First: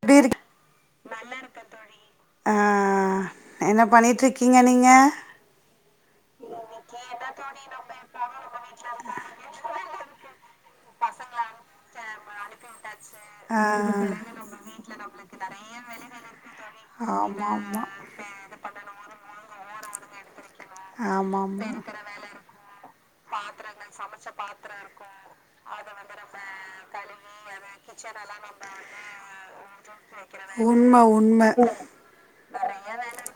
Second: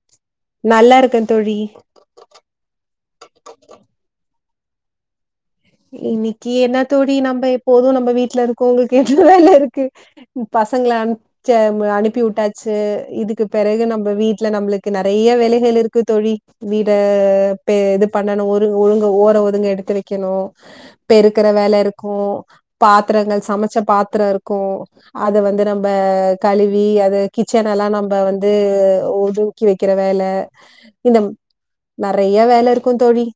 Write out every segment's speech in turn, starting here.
எப்டி இருக்கு நல்லா இருக்கேன் தோழி ஆ என்ன பண்ணிட்டு இருக்கீங்க நீங்க இனிக் என்ன தோழி நம்ப எப்போது நம்ப வீட்டுல இருக்கோ உங்களுக்கு என்ன வேல இருக்கு பசங்கள அனுப்சு அனுப்பிவிட்டாச்சு இதுக்கு பெறகு நம்ப வீட்டுல நம்ளுக்கு நறைய வேலைகள் இருக்கு தோழி வீட ஆமா பெ ஆமா இது பண்ணணு ஒரு ஒழுங்கு ஓர இங்க எடுத்து வக்கணு ஆமா பெருக்கற ஆமா வேல இருக்கூ பாத்ரங்க சமச்ச பாத்தர இருக்கூ அத வந்து நம் அ கழுவி அத கிச்சனெல்லா நம்ப வந்து ஒதூக்கி வக்கிற வேல உண்ம இந்த உண்ம நறைய வேல இருக்கு தோழி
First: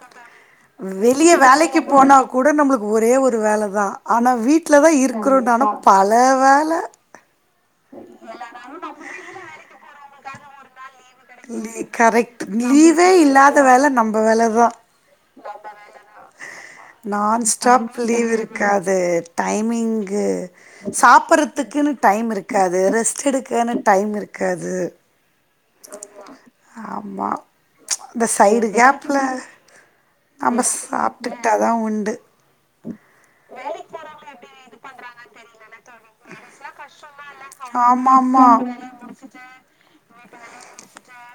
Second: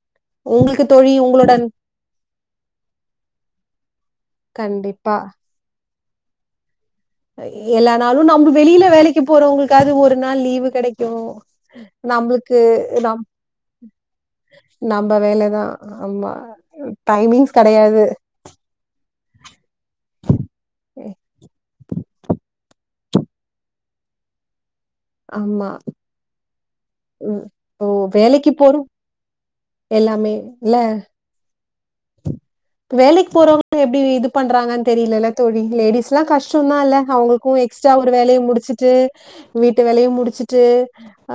உங்களுக்கு தோழி உங்களுட னா கூட நம்ளுக்கு ஒரே ஒரு வேல தா ஆனா வீட்ல தா கண்டிப்பா. இருக்குறோனாதா பல வேல எல்லா நாளு நம் வெளியில வேலைக்கி போறோங்களு காது ஒரு நாள் லீவு கெடைக் கு லீ கரெக்ட் நம்ளுக்கு லீவே நம் இல்லாத வேல நம்ம வேல தா நம்ப வேலதா ஆமா நான் டைமிங்ஸ் ஸ்டாப் கெடையாது. லீவ் இருக்காது டைமிங்கு ஆமா ஆமா இந்த தமே சைடு கேப்ல நம்ம இல்ல சாப்ட்டுக்கிட்டா தா உண்டு வேலைக் போறவங்லா எப்டி இது பண்றாங்கன் தெரிலல தோழி லேடிஸ் லா கஷ்டம்தால அவங்கள்கூ எக்ஸ்ட்ரா ஒரு வேலையு ஆமாமா முடிச்சுட்டு வீட்டு வேலையு முடிச்சுட்டு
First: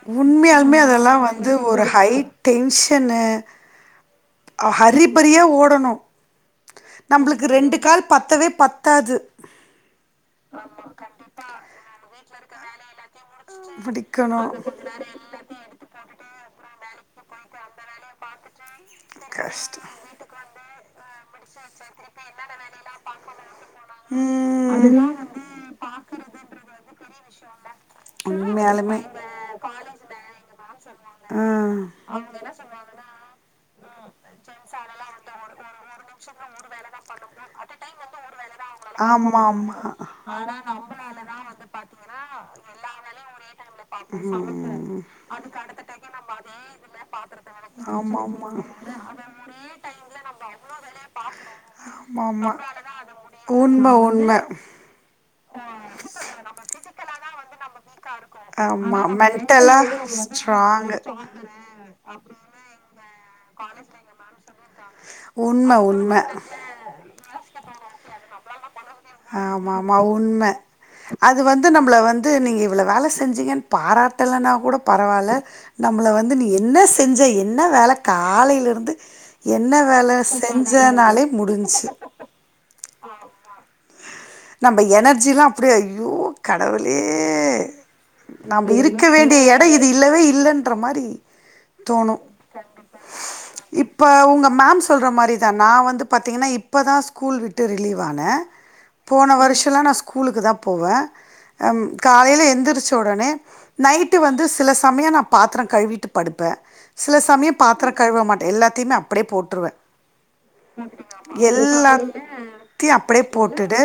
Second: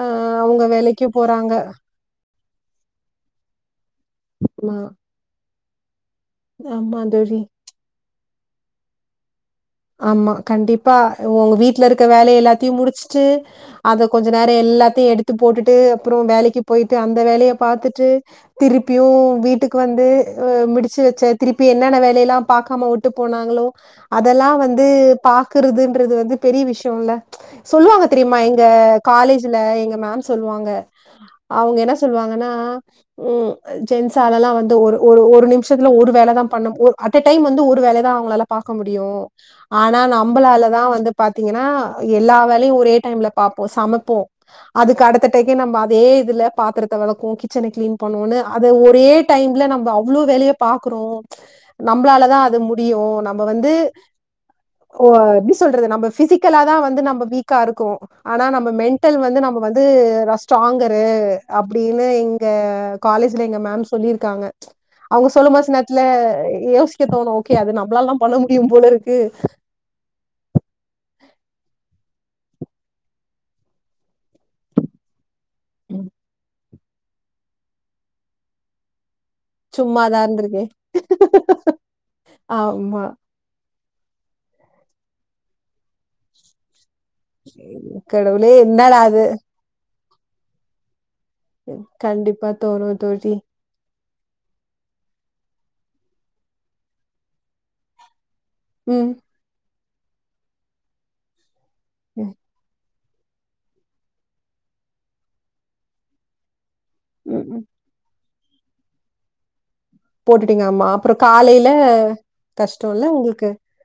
அ அவங்க உண்மையாலுமே வேலைக்கு அதெல்லா போறாங்க வந்து ஒரு ஹை டென்ஷனு ஆமா. ஹரிபரியா ஓ டனு ஆமா தோழி. நம்ளுக்கு ரெண்டு கால் பத்தவே பத்தாது ஆமா கண்டிப்பா உங்க வீட்டுல இருக்க வேல எல்லாத் தி முடிச் ச்சு அத கொஞ்சோ முடிக்கணு நேர எல்லாத்தையு எடுத்து போட்டுட்டு அப்ரோ வேலைக்கு போயிட்டு அந்த அந்த வேலையை பார்த்துட்டு திருப்பி ப்பியு கஷ் வீட்டுக்கு வந்து அஹ் முடிச்சு வச்சாச் திருப்பி என்னென்ன வேலை எல்லா பாக்காம விட்டு போனாங்களோ அதெல்லா வந் வந்து ம் பாக்குறதுன்றது வந்து பெரிய விஷயோ இல்ல சொல்லுவாங்க தெரியுமா எங்க உண்மையாலுமே காலேஜ்ல எங்க மேம் சொல்லுவாங்க அவுங்க என்ன சொல்லுவாங்கன்னா உம் அஹ் ஜென்ஸ் ஆளெல்லா வந்து ஒரு ஒரு ஒரு நிமிஷத்துல ஒரு வேல தா பண்ணும் ஒரு அட்ட டைம்ல வந்து ஒரு வேல தா அவங்களால பாக்க ஆ முடியும் ஆமாமா ஆனா நம்மளால தா வந்து பாத்தீங்கன்னா எல்லா வேலையு ஒரே டைம்ல சமைப்போம் அதுக்கு அடுத்த டேக்கே நம்ம அதே இதுல பாத்திரத் த்த வெளக்குவோ கிச் ச்சன கிளீன் ஆமா பண்ணுவோனு ஆமா அத ஒரே டைம்ல நம்ம அவ்வளோ வேலைய பாக்குறோம் ஆமா நம்மளாலதா ஆமா அது முடியு நம்ம வந்து உண்ம உண்ம ஓ எப்டி சொல்றது நம்ம பிசிக்கலா தா வந்து நம்ம வீக்கா இருக்கோ ஆனா நம்ம ஆமா மென்டல் வந்து நம்ம மென்டலா வந்து ஸ்ட்ராங்கு ஸ்ட்ராங்கரு அப்படின்னு எங்க காலேஜ்ல எங்க மேம் சொல்லியிருக்காங்க அவுங்க சொல்லும் போது சில உண்ம நேத்துல உண்ம யோசிக்க தோணும் ஓகே அது நம்மளாலல்லா பண்ண முடியு போல இருக் ஆமா ஆமா உண்ம அது வந்து நம்மள வந்து நீங்க இவ்வளோ வேல செஞ்சிங்கன்னு பாராட்டலன்னா கூட பரவால்ல நம்மள வந்து நீ என்ன செஞ்ச என்ன வேல காலயில இருந்து என்ன சும்மா வேல தான் இருந்திருக்கேன். செஞ்சனாலே முடிஞ்சு ஆமா. நம்ம எனர்ஜி எல்லா அப்படியே ஐயோ கடவு கடவுளே என்னடா இருக்க இது வேண்டிய எடோ இது இல்லவே இல்லன்ற மாரி தோணு கண்டிப்பா தோணும் தோழி. இப்ப உங்க மேம் சொல்ற மாரி தான் நா வந்து பாத்தீங்கன்னா இப்போ தா ஸ்கூல் விட்டு ரிலீவ் ஆனே ம். போன வருஷம்லா நா ஸ்கூ கூலுக்கு தா போவே ஹம் ம். காலையில எந்திருச்சு உடனே நைட்டு வந்து சில சமயம் நா பாத்திர கழுவிட்டு படுப்பே சில ம். சமயம் ம். பாத்திர கழுவ மாட் எல்லத்தையுமே அப்படியே போட்ருவே போட்டுட்டீங்க ஆமா அப்புறொ காலையில எல்லாத்தையு கஷ்டொல்ல அப்படியே உங்களுக்கு போட்டுட்டு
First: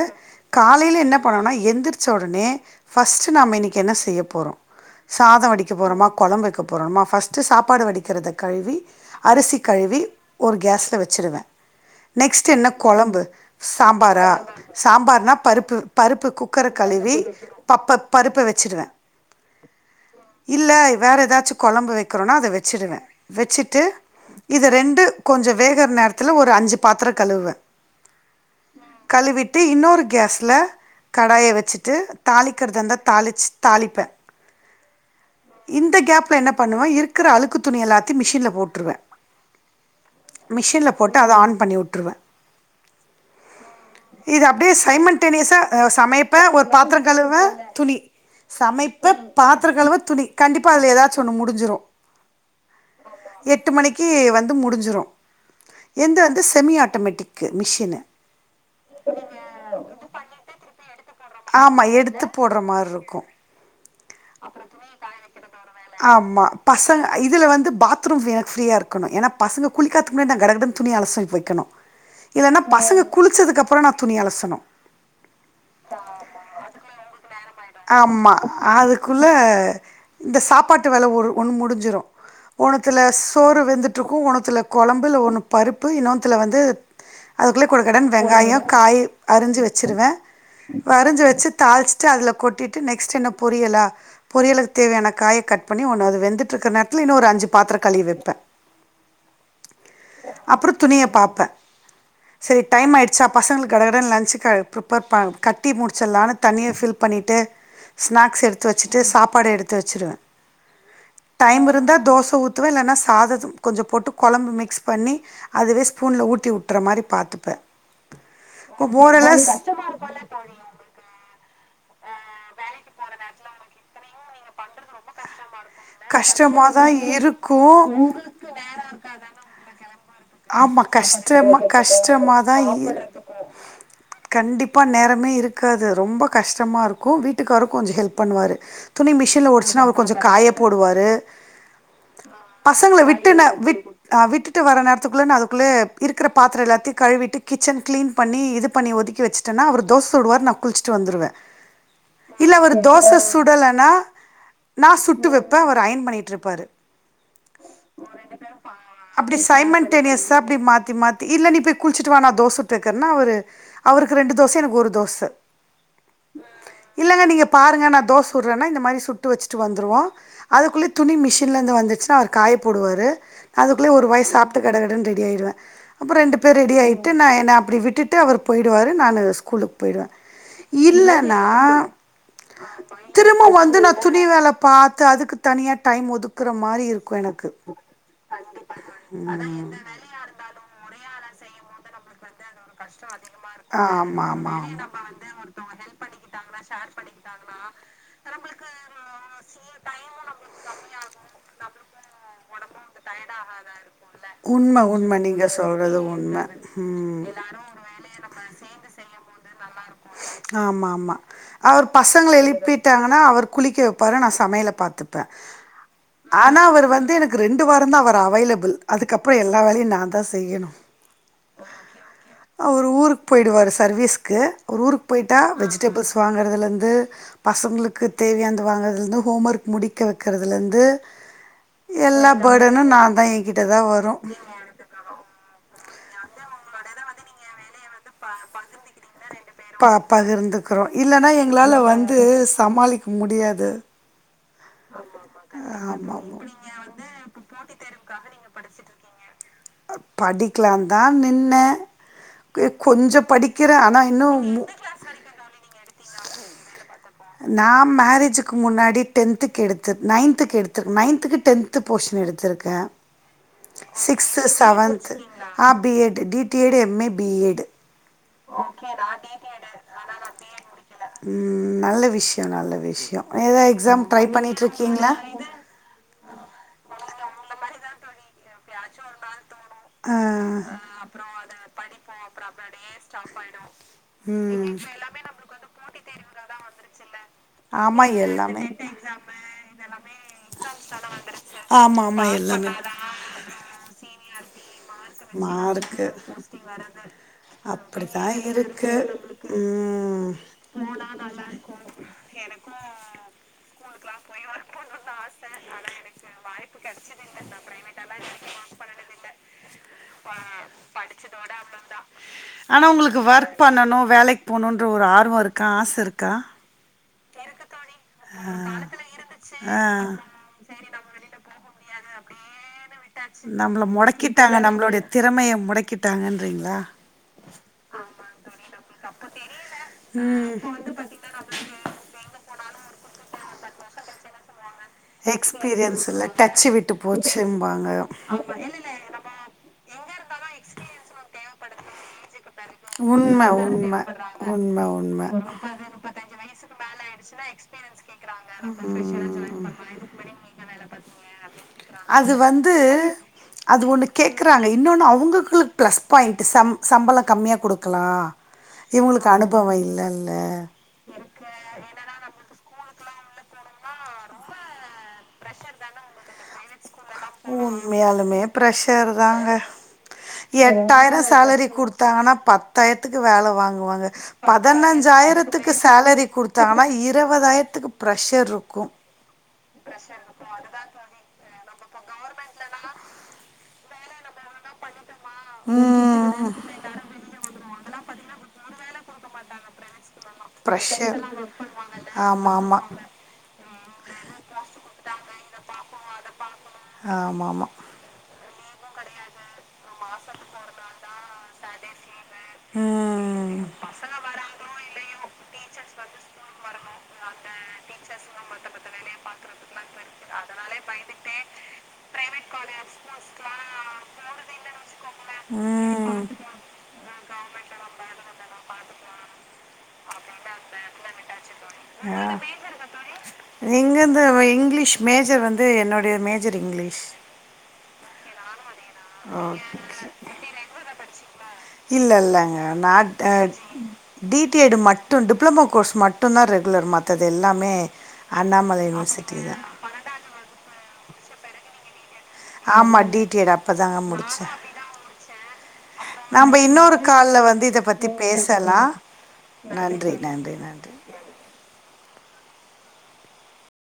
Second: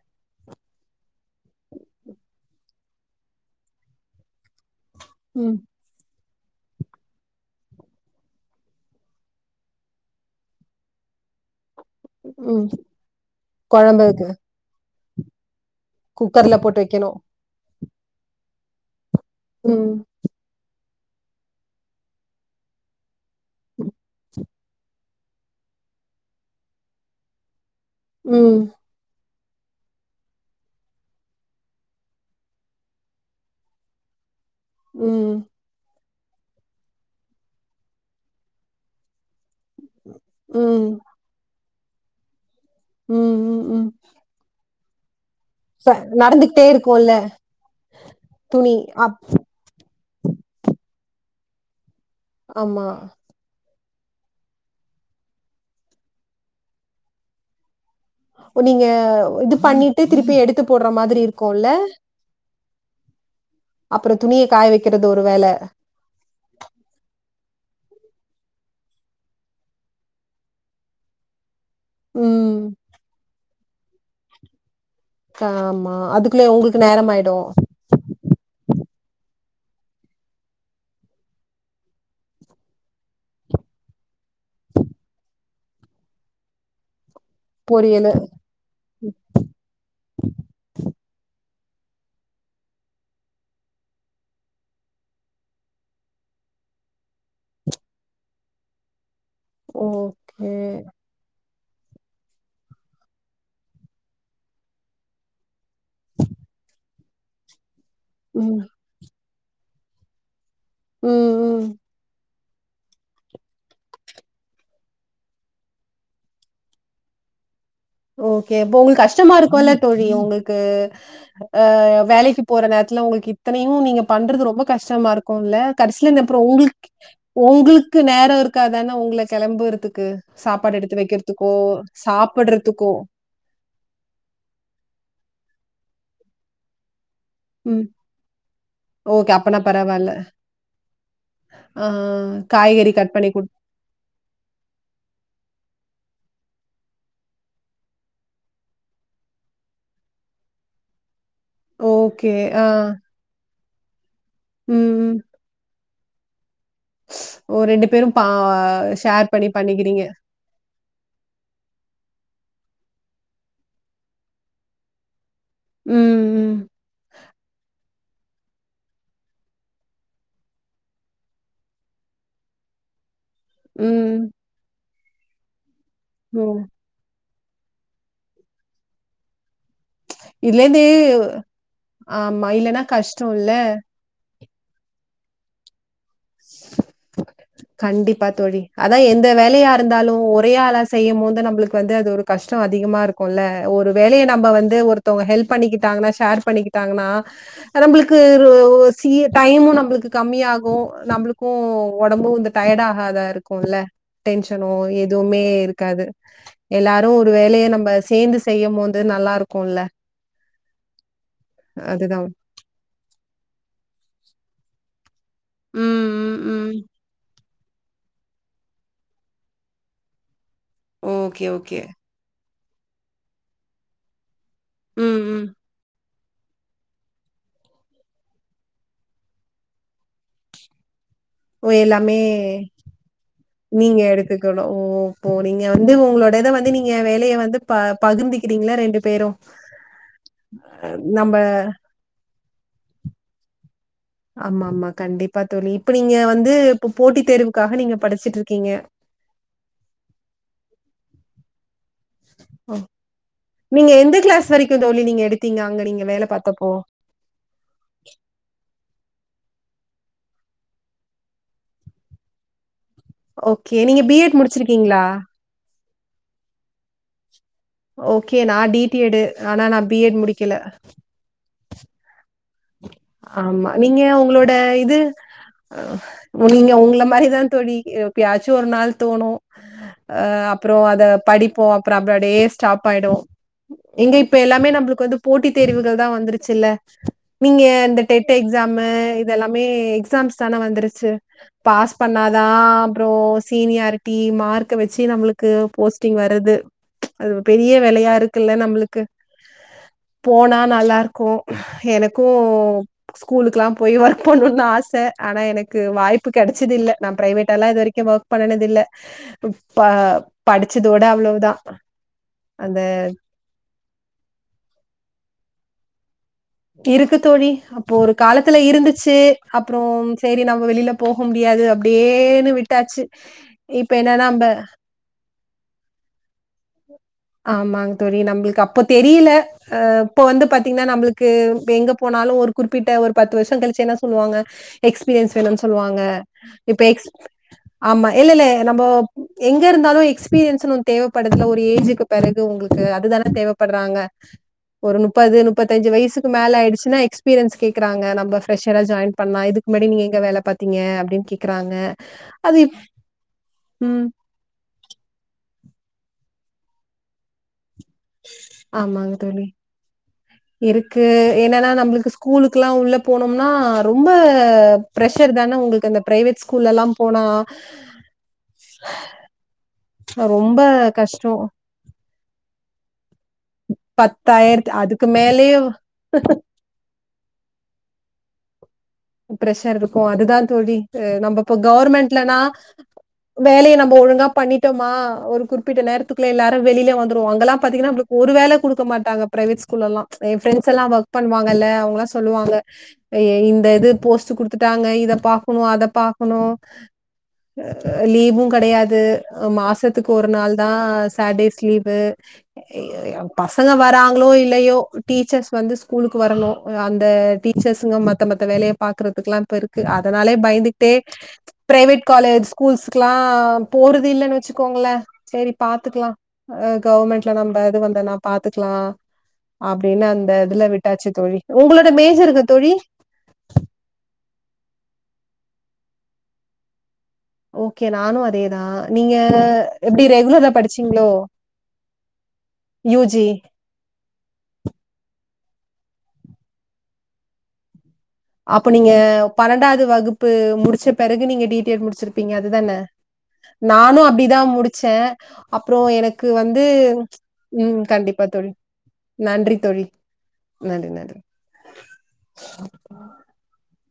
காலையில என்ன பண்ணுவெனா எந்திரிச்ச ஒடனே ஃபஸ்ட் நாம இன்னைக்கு என்ன செய்ய போறோ சாத ம். வடிக்க போறோமா கொழம்பு வைக்க போறோமா ஃபஸ்ட்டு சாப்பாடு வடிக்கிறத கழுவி அரிசி கழுவி ஒரு கேஸ்ல வச்சுடுவே நெக்ஸ்ட் ம். என்ன கொழம்பு குழம்பு கு சாம்பாரா சாம்பார்னாப் பருப்பு பருப்பு குக்கர்ல குக்கர போட்டு கழுவி வைக்கணும். பப்ப பருப்ப வெச்சுடுவே உம் இல்ல வேற ஏதாச்சு கொழம்பு வைக்கிறோனா அத வெச்சுடுவே வெச்சுட்டு இத ரெண்டு கொஞ்சோ வேகுற நேரத்துல ஒரு அஞ்சு பாத்திரோ கழுவுவே உம் கழுவிட் ட்டு இன்னொரு கேஸ்ல கடாய வச்சுட்டு தாளிக்கிறதாந்தா தாளிச்சு தாளிப்பே ம். இந்த கேப் ப்ப என்ன பண்ணுவே இருக்குற அழுக்கு துணி எல்லாத்தியு மிஷின்ல போட்ருவே ம். மிஷின்ல போட்டு அத ஆன் பண்ணி உட் றுவே உம் உம் உம் இது அப்டியே சைமண் டுனியஸ்ஸா அ சமைப்ப நடந்துகிட்டே ஒரு பாத்திர இருக்கும்ல கழுவுவ துணி துணி. சமைப்ப அப் பாத்திர கழுவுவத் துணி கண்டிப்பா அதுல ஏதாச்சு ஒன்னு முடிஞ்சிடு அமா எட்டு மணிக்கு வந்து முடிஞ்சிடு எந்து வந்து செமி ஆட்டோமேட்டிக் மிஷின்னு நீங்க இது பண்ணிட்டு திருப்பி எடுத்து போடுற மாதிரி இருக்குல்ல ஆமாம் எடுத்து போடுற மாதிரி இருக்கும் அப்புறோ துணிய காய வைக்குறது ஒரு வேல ஆமா பசங்க இதுல வந்து பாத்ரூம் ஃப் எனக்கு ஃப்ரீயா இருக்கணு ஏன்னா பசங்க குளிக்காத்துக்கு முன்னா நா கடகடன்னு துணி அலசல்கு வைக்கணு ம். இல்லன்னா பசங்க குளிச்சதுக்கு அப் புறோ நா துணிய அலசனு ஆமா அதுக்குள்ளே உங்களுக்கு நேரம் ஆயிடு குள்ளே இந்த சாப்பாட்டு வேல ஒரு ஒன்னு முடிஞ்சிரு ஒன்னத்துல சோறு வெந்துட்ருக்கு ஒன்னத்துல கொழம்பு இல்ல ஒன்னு பருப்பு இன்னோனுதுல வந்து அதுக்குள்ளே பொரியலு. கொடகடன்னு வெங்காய காயி அரிஞ்சி வச்சிருவே அரிஞ்சி வெச்சு தாள்ச்ட்டு அதுல கொட்டிட்டு நெக்ஸ்ட் என்ன பொரியலா பொரியலுக்கு தேவையான காய கட் பண்ணி ஒன்னு அது வெந்துட்டு இருக்கிற நேரத்துல இன்னு ஒரு அஞ்சு பாத்திரோ கழுவி வைப்பே ஓகே. அப்புற துணிய பாப்பே செரி டைம் ஆயிடுச்சா பசங்களுக் கடகடன்னு லன்சுக்க ஃப்ரிப்பேர் ப கட்டி முடிச்சலானு தண்ணிய ஃபில் பண்ணீட்டு ஸ்நாக்ஸ் ம். எடுத் வச்சுட்டு சாப்பாடு எடுத்து வச்சுடுவே ம், டைம் ம். இருந்தா தோச ஊத் துவே இல்லேன்னா சாதத்த கொஞ்சோ போட்டு கொழம்பு மிக்ஸ் பண்ணி அதுவே ஸ்பூன்ல ஊட்டி விட்டுற மாரி பாத்துப்பே ஓக்கே இப்போ உங்களுக்கு கஷ்டமா இருக்கு இல்ல தோழி உங்களுக்கு ஆ வேலைக்கு போற நேரத்துல உங்களுக்கு இத்தனையு நீங்க பண்றது ரொம்ப கஷ்டமா இருக்குல்ல கடசில இந்த அப்புற கஷ்டமாக உங்களுக் தான் உங்களுக்கு இருக்கும் நேர இருக்காது தானே உங்கள கெளம்புற்துக்கு ஆமா கஷ்டமா கஷ்டமாதா இ சாப்பிடுறதுக்கோ. கண்டிப்பா நேரமே இருக் இருக்காது ரொம்ப கஷ்டமா இருக் கு வீட்டுக்காரு ம். கொஞ்சு ஹெல்ப் பண்ணுவாரு துணி ஓகே. மிஷின்ல அப்பனா ஓடுச்சுனா அவரு பரவால்ல. கொஞ்ச காய போடுவாரு ஆ காய்கறி பசங்கள கட் பண்ணி விட்டு ந குடுத் விட் அ விட்டுட்டு வர நேரத் நா அதுக்குள்ளேயே இருக்குற பாத்தர எல்லாத்தையு கழுவிட்டு கிச்சன் கிளீன் பண்ணி இது பண்ணி ஒதுக்கி வச்சுட்டேன்னா அவரு தோஸ்சுடுவார் நா குளிச்சுட்டு வந்துருவே ஓகே. இல்ல ஆ. அவரு தோசை சுடலேன்னா நா ம், ம். சுட்டு வப்பே அவரு ஐயன் பண்ணிட்டிருப்பாரு ஓ ரெண்டு பேரு பா ஷேர் பண்ணி பண்ணிகிறீங் டேனியசா அப்டி மாத்தி மாத்தி இல்ல நீ போய் குளிச்சுட்டு வா நா தோசை சுட்டுக்கறன்னா அவரு அவருக்கு ரெண்டு தோசை எனக்கு ஒரு தோச ம், ம், இல்லங்க நீங்க பாருங்க நா தோசை சுடறன்னா இந்த மாரி சுட்டு வச்சிட்டு வந்துருவோ அதுக்குள்ளே துணி மிஷின்லேர்ந்து வந்துச்சுனா அவர் காய போடுவாரு அதுக்குள்ளேயே ஒரு ம். வாய் சாப்ட் கடகடன்னு ரெடி ஆயிருவே அப்போ ரண்டு ஓ! பேர் ரெடி ஆய்ட்டு நா ன அப்படி விட்டுட்டு அவர் போயிடுவாரு நானு ஸ்கூலு போயிடுவ இதுலேருந்து இல்லன்னா ஆமா. இல்லன்னா கஷ்டம் இல்ல? திரும்ப வந்து நா துணி வேலபாத்து அதுக்கு தனியா டைம் ஒதுக்குற மாரி இருக்கு எனக்கு கண்டிப்பா தோழி அதா எ எந்த வேலையா ம் இருந்தாலு ஒரே ஆளா செய்யும் போது து நம்மளுக்கு வந்து அது ஒரு கஷ் டோ அதிகமாருக்கூல்ல ஒரு வேலைய நம்ம வந்து ஒருத்தங்க ஹெல்ப் பண்ணிக்கிட்டாங்கன்னா ஷேர் பண்ணிக்கிட்டாங்கன்னா நம்மளுக்கு ஒ ஒரு சி டைமு நம்ளு துக்கு கம்மியாகூ நம்மளுக்கு ஒடம்பு வந் உண்ம உண்ம எதுவுமே நீங்க சொல்றது இருக்காது. உண்ம எல்லாரும் ம் ஒரு வேலைய நம்ம சேர்ந்து செய்யும்போது நல்லா இருக்கும்ல. ஆமா ஆமா அவரு அதுதான். பசங்க எழுப்பிட்டாங்கன்னா அவரு குளிக்க வெப்பாரு நா சமையலப் பாத்துப் பே ம், ம், ஆனா ம். அவர் வந்து எனக் க் ரெண் டு வாரோ தா அவர் அவைலபிள் அதுக்கப்றோ எல்லா வேலையூ நா தா செய்யணூ ஓகே ஓகே அவரு ஊருக்கு போயிவிடுவாரு சர்வீஸ்க்கு அவரு ஊருக்கு ம், போய்ட்டா ம். வெஜிடேபிள்ஸ் வாங்கறதுலேந்து பசங்களுக்கு தேவையான்ந்து வாங்கதுலருந்து ஹோமர்க் முடிக்க வெக்கிறதுலேந்து ஓ எல்லாமே கே என்கிட்ட தான் நீங்க வரும் எடுத்துக்கணூ ஓ போ நீங்க வந்து உங்களோட இத வந்து நீங்க வேலைய வந்து ப பகிர்ந்துக்கிறீங்களா பேரும்? ப பகிர்ந்துக்றோ இல்லன்னா நம்ப எங்களால வந்து சமாளிக்க முடியாது ஆம்மா ஆம்மா கண்டிப்பா தோழி இப்ப நீங்க ஆமாம் வந்து இப்ப போட்டி தேர்வுக்காக நீங்க படிச்சிட்ருக்கீங்க படிக்கலாந்தா நின்னே கே ஓ! கொஞ்சோ படிக்கிறே நீங்க ஆனால் எந்த இன்னூ கிளாஸ் மு வரைக்கும் தோழி நீங்க எடுத்தீங்க? அங்க நீங்க வேல பாத்தப்போ நா மேரேஜுக் முன்னாடி டென்த்துக்கு எடுத்துத் நைன்த்துக்கு எடுத்த நைன்த்துக்கு டென்த்து போர்ஷன் எடுத்திருக்கே ஓகே நீங்க பி எட் முடிச்சிருக்கீங்ளா B Ed T T Ed M A B Ed okay நா டி டி எட் ஆனா ந பி எட் முடிக்கல ம் நல்ல விஷயம் நல்ல விஷயம் ஏதா ஆமா நீங்க எக்ஸாம் ட்ரை உங்களோட இது பண்ணிகிட்ருக்கீங்களா ஆ நீங்க உங்கள மாரிதா தோழி எ எப்பியாச்சு ஒரு நாள் தோணூ ஆ அப்றோ அத படிப்போ அப்றோ அப்டப்டே ஸ்டாப் ஆயிடூ இங்க இப்ப எல்லாமே ம் நம்மளுக்கு வந்து போட்டி தேர்வுகள் தா வந்துரு சில நீங்க இந்த ஆமா டெட் எல்லாமே எக்ஸாமு இதெல்லாமே எக்ஸாம்ஸ் தானே வந்துருச்சு பாஸ் ஆமா ஆமா பண்ணாதா எல்லாமே அப்றோ சீனியாரிட்டி மார்க் கு வச்சு நம்ளுக்கு மார்க்கு போஸ்டிங் வருது அது பெரிய வேலயா அப்படித்தா இருக்குல்ல இருக்கு நம்முளுக்கு ம் போனா நல்லாருக்கூ எனக் கூ ஸ்கூலுக்லா போய் ஒர்க் பண்ணூன் தா ஆச ஆனா எனக்கு வாய்ப்பு கெடைச்சதில்ல நா பிரைவேட்டால்லா இதுவரைக்கூ வர்க் பண்ணுனதில்ல ப படிச்சதோட அவ்வளவுதான். அந்த ஆனா உங்களுக்கு ஒர்க் பண்ணணூ வேலைக்கு போணுன்ற ஒரு ஆர்வோ இருக்கா ஆஸ் இருக்கா இருக்கு தோழி அப்போ ஒரு காலத்துல ஆ இருந்துச்சு ஆ அப்புறம் சரி நம்ம வெளில போக முடியாது அ யேன்னு விட் நம்மள மொடக்கிட்டாங்க நம்மளோடைய திறமைய மொடக்கிட்டாங்கன்றீங்ளா ஆமாங் தோழி நம்ளுக்கு அப்ப தெரியில அ இப்ப வந்து பாத்தீங்னா நம்ளுக்கு எங்க போனாலு ஒரு குற்பிட்ட ஒரு பத்து வருஷ கழிச்சி என்ன சொல்லுவாங்க எக்ஸ்பீரியன்ஸ் வேணுன் சொல்வாங்க எக்ஸ்பீரியன்ஸ் இல்ல டச்சு இப்ப விட்டு எக்ஸ் போச்சும்பாங்க ஆமா இல்ல இல்ல நம்போ எங்க இருந்தாலு எக்ஸ்பீரியன்ஸ்னு ஒன்னு தேவப்படுதுல ஒரு ஏஜ் பெறகு உங்களுக்கு அதுதான உண்ம உண்ம தேவபடறாங்க உண்ம ஒரு உண்ம முப்பது முப்பத்தஞ்சு வயசுக்கு மேல ஆயிடுச்சுன்னா எக்ஸ்பீரியன்ஸ் கேக்கறாங்க நம்ம ஃப்ரஷரா ஜாயின் பண்ணா இதுக்கு முன்னாடி நீங்க எங்க வேல பாத்தீங்க அப்படின் கேக்குறாங்க அது ம் பிளஸ் பாயிண்ட் சம் சம்பளத் கம்மியா குடு ஆமாங் தோழி இல்லல்ல இருக்கு என்னன்னா நம்ளுக்கு ஸ்கூலுக்குல்லா உள்ள போனோம்னா ரொம்ப பிரஷர் தான உங்ளுக்கு அந்த பிரைவேட் ஸ்கூல்லல்லாம் உண்மையாலுமே ப்ரஷர் தாங்க ரொம்ப எட்டாயிரொ கஷ்டம். சேலரி குடு தான பத்தாயிரத் க்கு வேல வாங்குவாங்க அதுக்கு மேலயே பதினஞ்சாயிரத்துக்கு சேலரி குடுத்தா இத் இருவதாயிரத்துக்கு ப்ரஷர் இருக்கு ப்ரஷர் இருக்கு அதுதா தோழி அ நம்ப ப கவர்மெண்ட்லனா வேலய நம்ப ஒழுங்கா பண்ணிட்டமா ஒரு குற்பிட்ட நேரத்துக்குள்ள ம் எல்லாரும் வெளில வந்துருவோ அங்கல்லாம் பாத்தீங்கன்னா ஒரு வேல குடுக்க மாட் அங்க பிரைவேட் ஸ்கூலல்லா எ ஃப்ரெண்ட்ஸ் எல்லா ஒர்க் ப்ரெஷர் பண்ணுவாங்கல்ல அவுங்கலா ஆமா சொல்லுவாங்க ஆமா இந்த இது போஸ்ட் குடுத்துட்டாங்க இத பாக்கணு அத பாக்கணு ஆமா ஆமா லீவு கெடையாது மாஸ் த்துக்கு ஒரு நாள் தா சாட்டேஸ் லீவு ம் பசங்க வராங்களோ இல்லையோ டீச்சர்ஸ் வந்து ஸ்கூலுக்கு வரணு அந்த டீச்சர்ஸ்ங்க மத்த மத்த வேலைய பாக்குறதுக்குல்லா இப்ப இருக்கு அதனாலே பயந்துட்டே பிரைவேட் காலேஜ் ஸ்கூல்ஸ்க்லா போறது இல்லன்னு வச்சுக்கோங்கள சரி பாத்துக்லா ம் கவர்மெண்ட் நம்ப இது வந்தனா பாத்துக்லா அப்படின்னு அந்த இதுல விட்டாச்சு தோழி உங்களோட மேஜரெது தோழி இங்கந்த இங்கிலீஷ் மேஜர் வந்து என்னுடைய மேஜர் இங்கிலீஷ் ஓகே நானு அதேதா இல்ல இல்லங்க நா யூஜி. அ டி டி ஐடு மட்டு டிப் டிப்ளமோ கோர்ஸ் மட்டு தா ரெகுலர் மத்தது எல்லாமே அப்ப அண்ணாமலை நீங்க யுனிவர்சிட்டி தான். பன்னெண்டாவது வகுப்பு முடிச்ச பிறகு நீங்க டீ டி எல் முடிச் ப்பீங்க அதுதானே ஆமா டிடிஎட் அப்பதாங்க நானும் அப்படிதான் முடிச்சேன் அப்புறம் எனக்கு நம்ப வந்து இன்னொரு கால்ல வந்து இத உம் பத்தி கண்டிப்பா தோழி பேசலாம். நன்றி தோழி நன்றி நன்றி [unintelligible]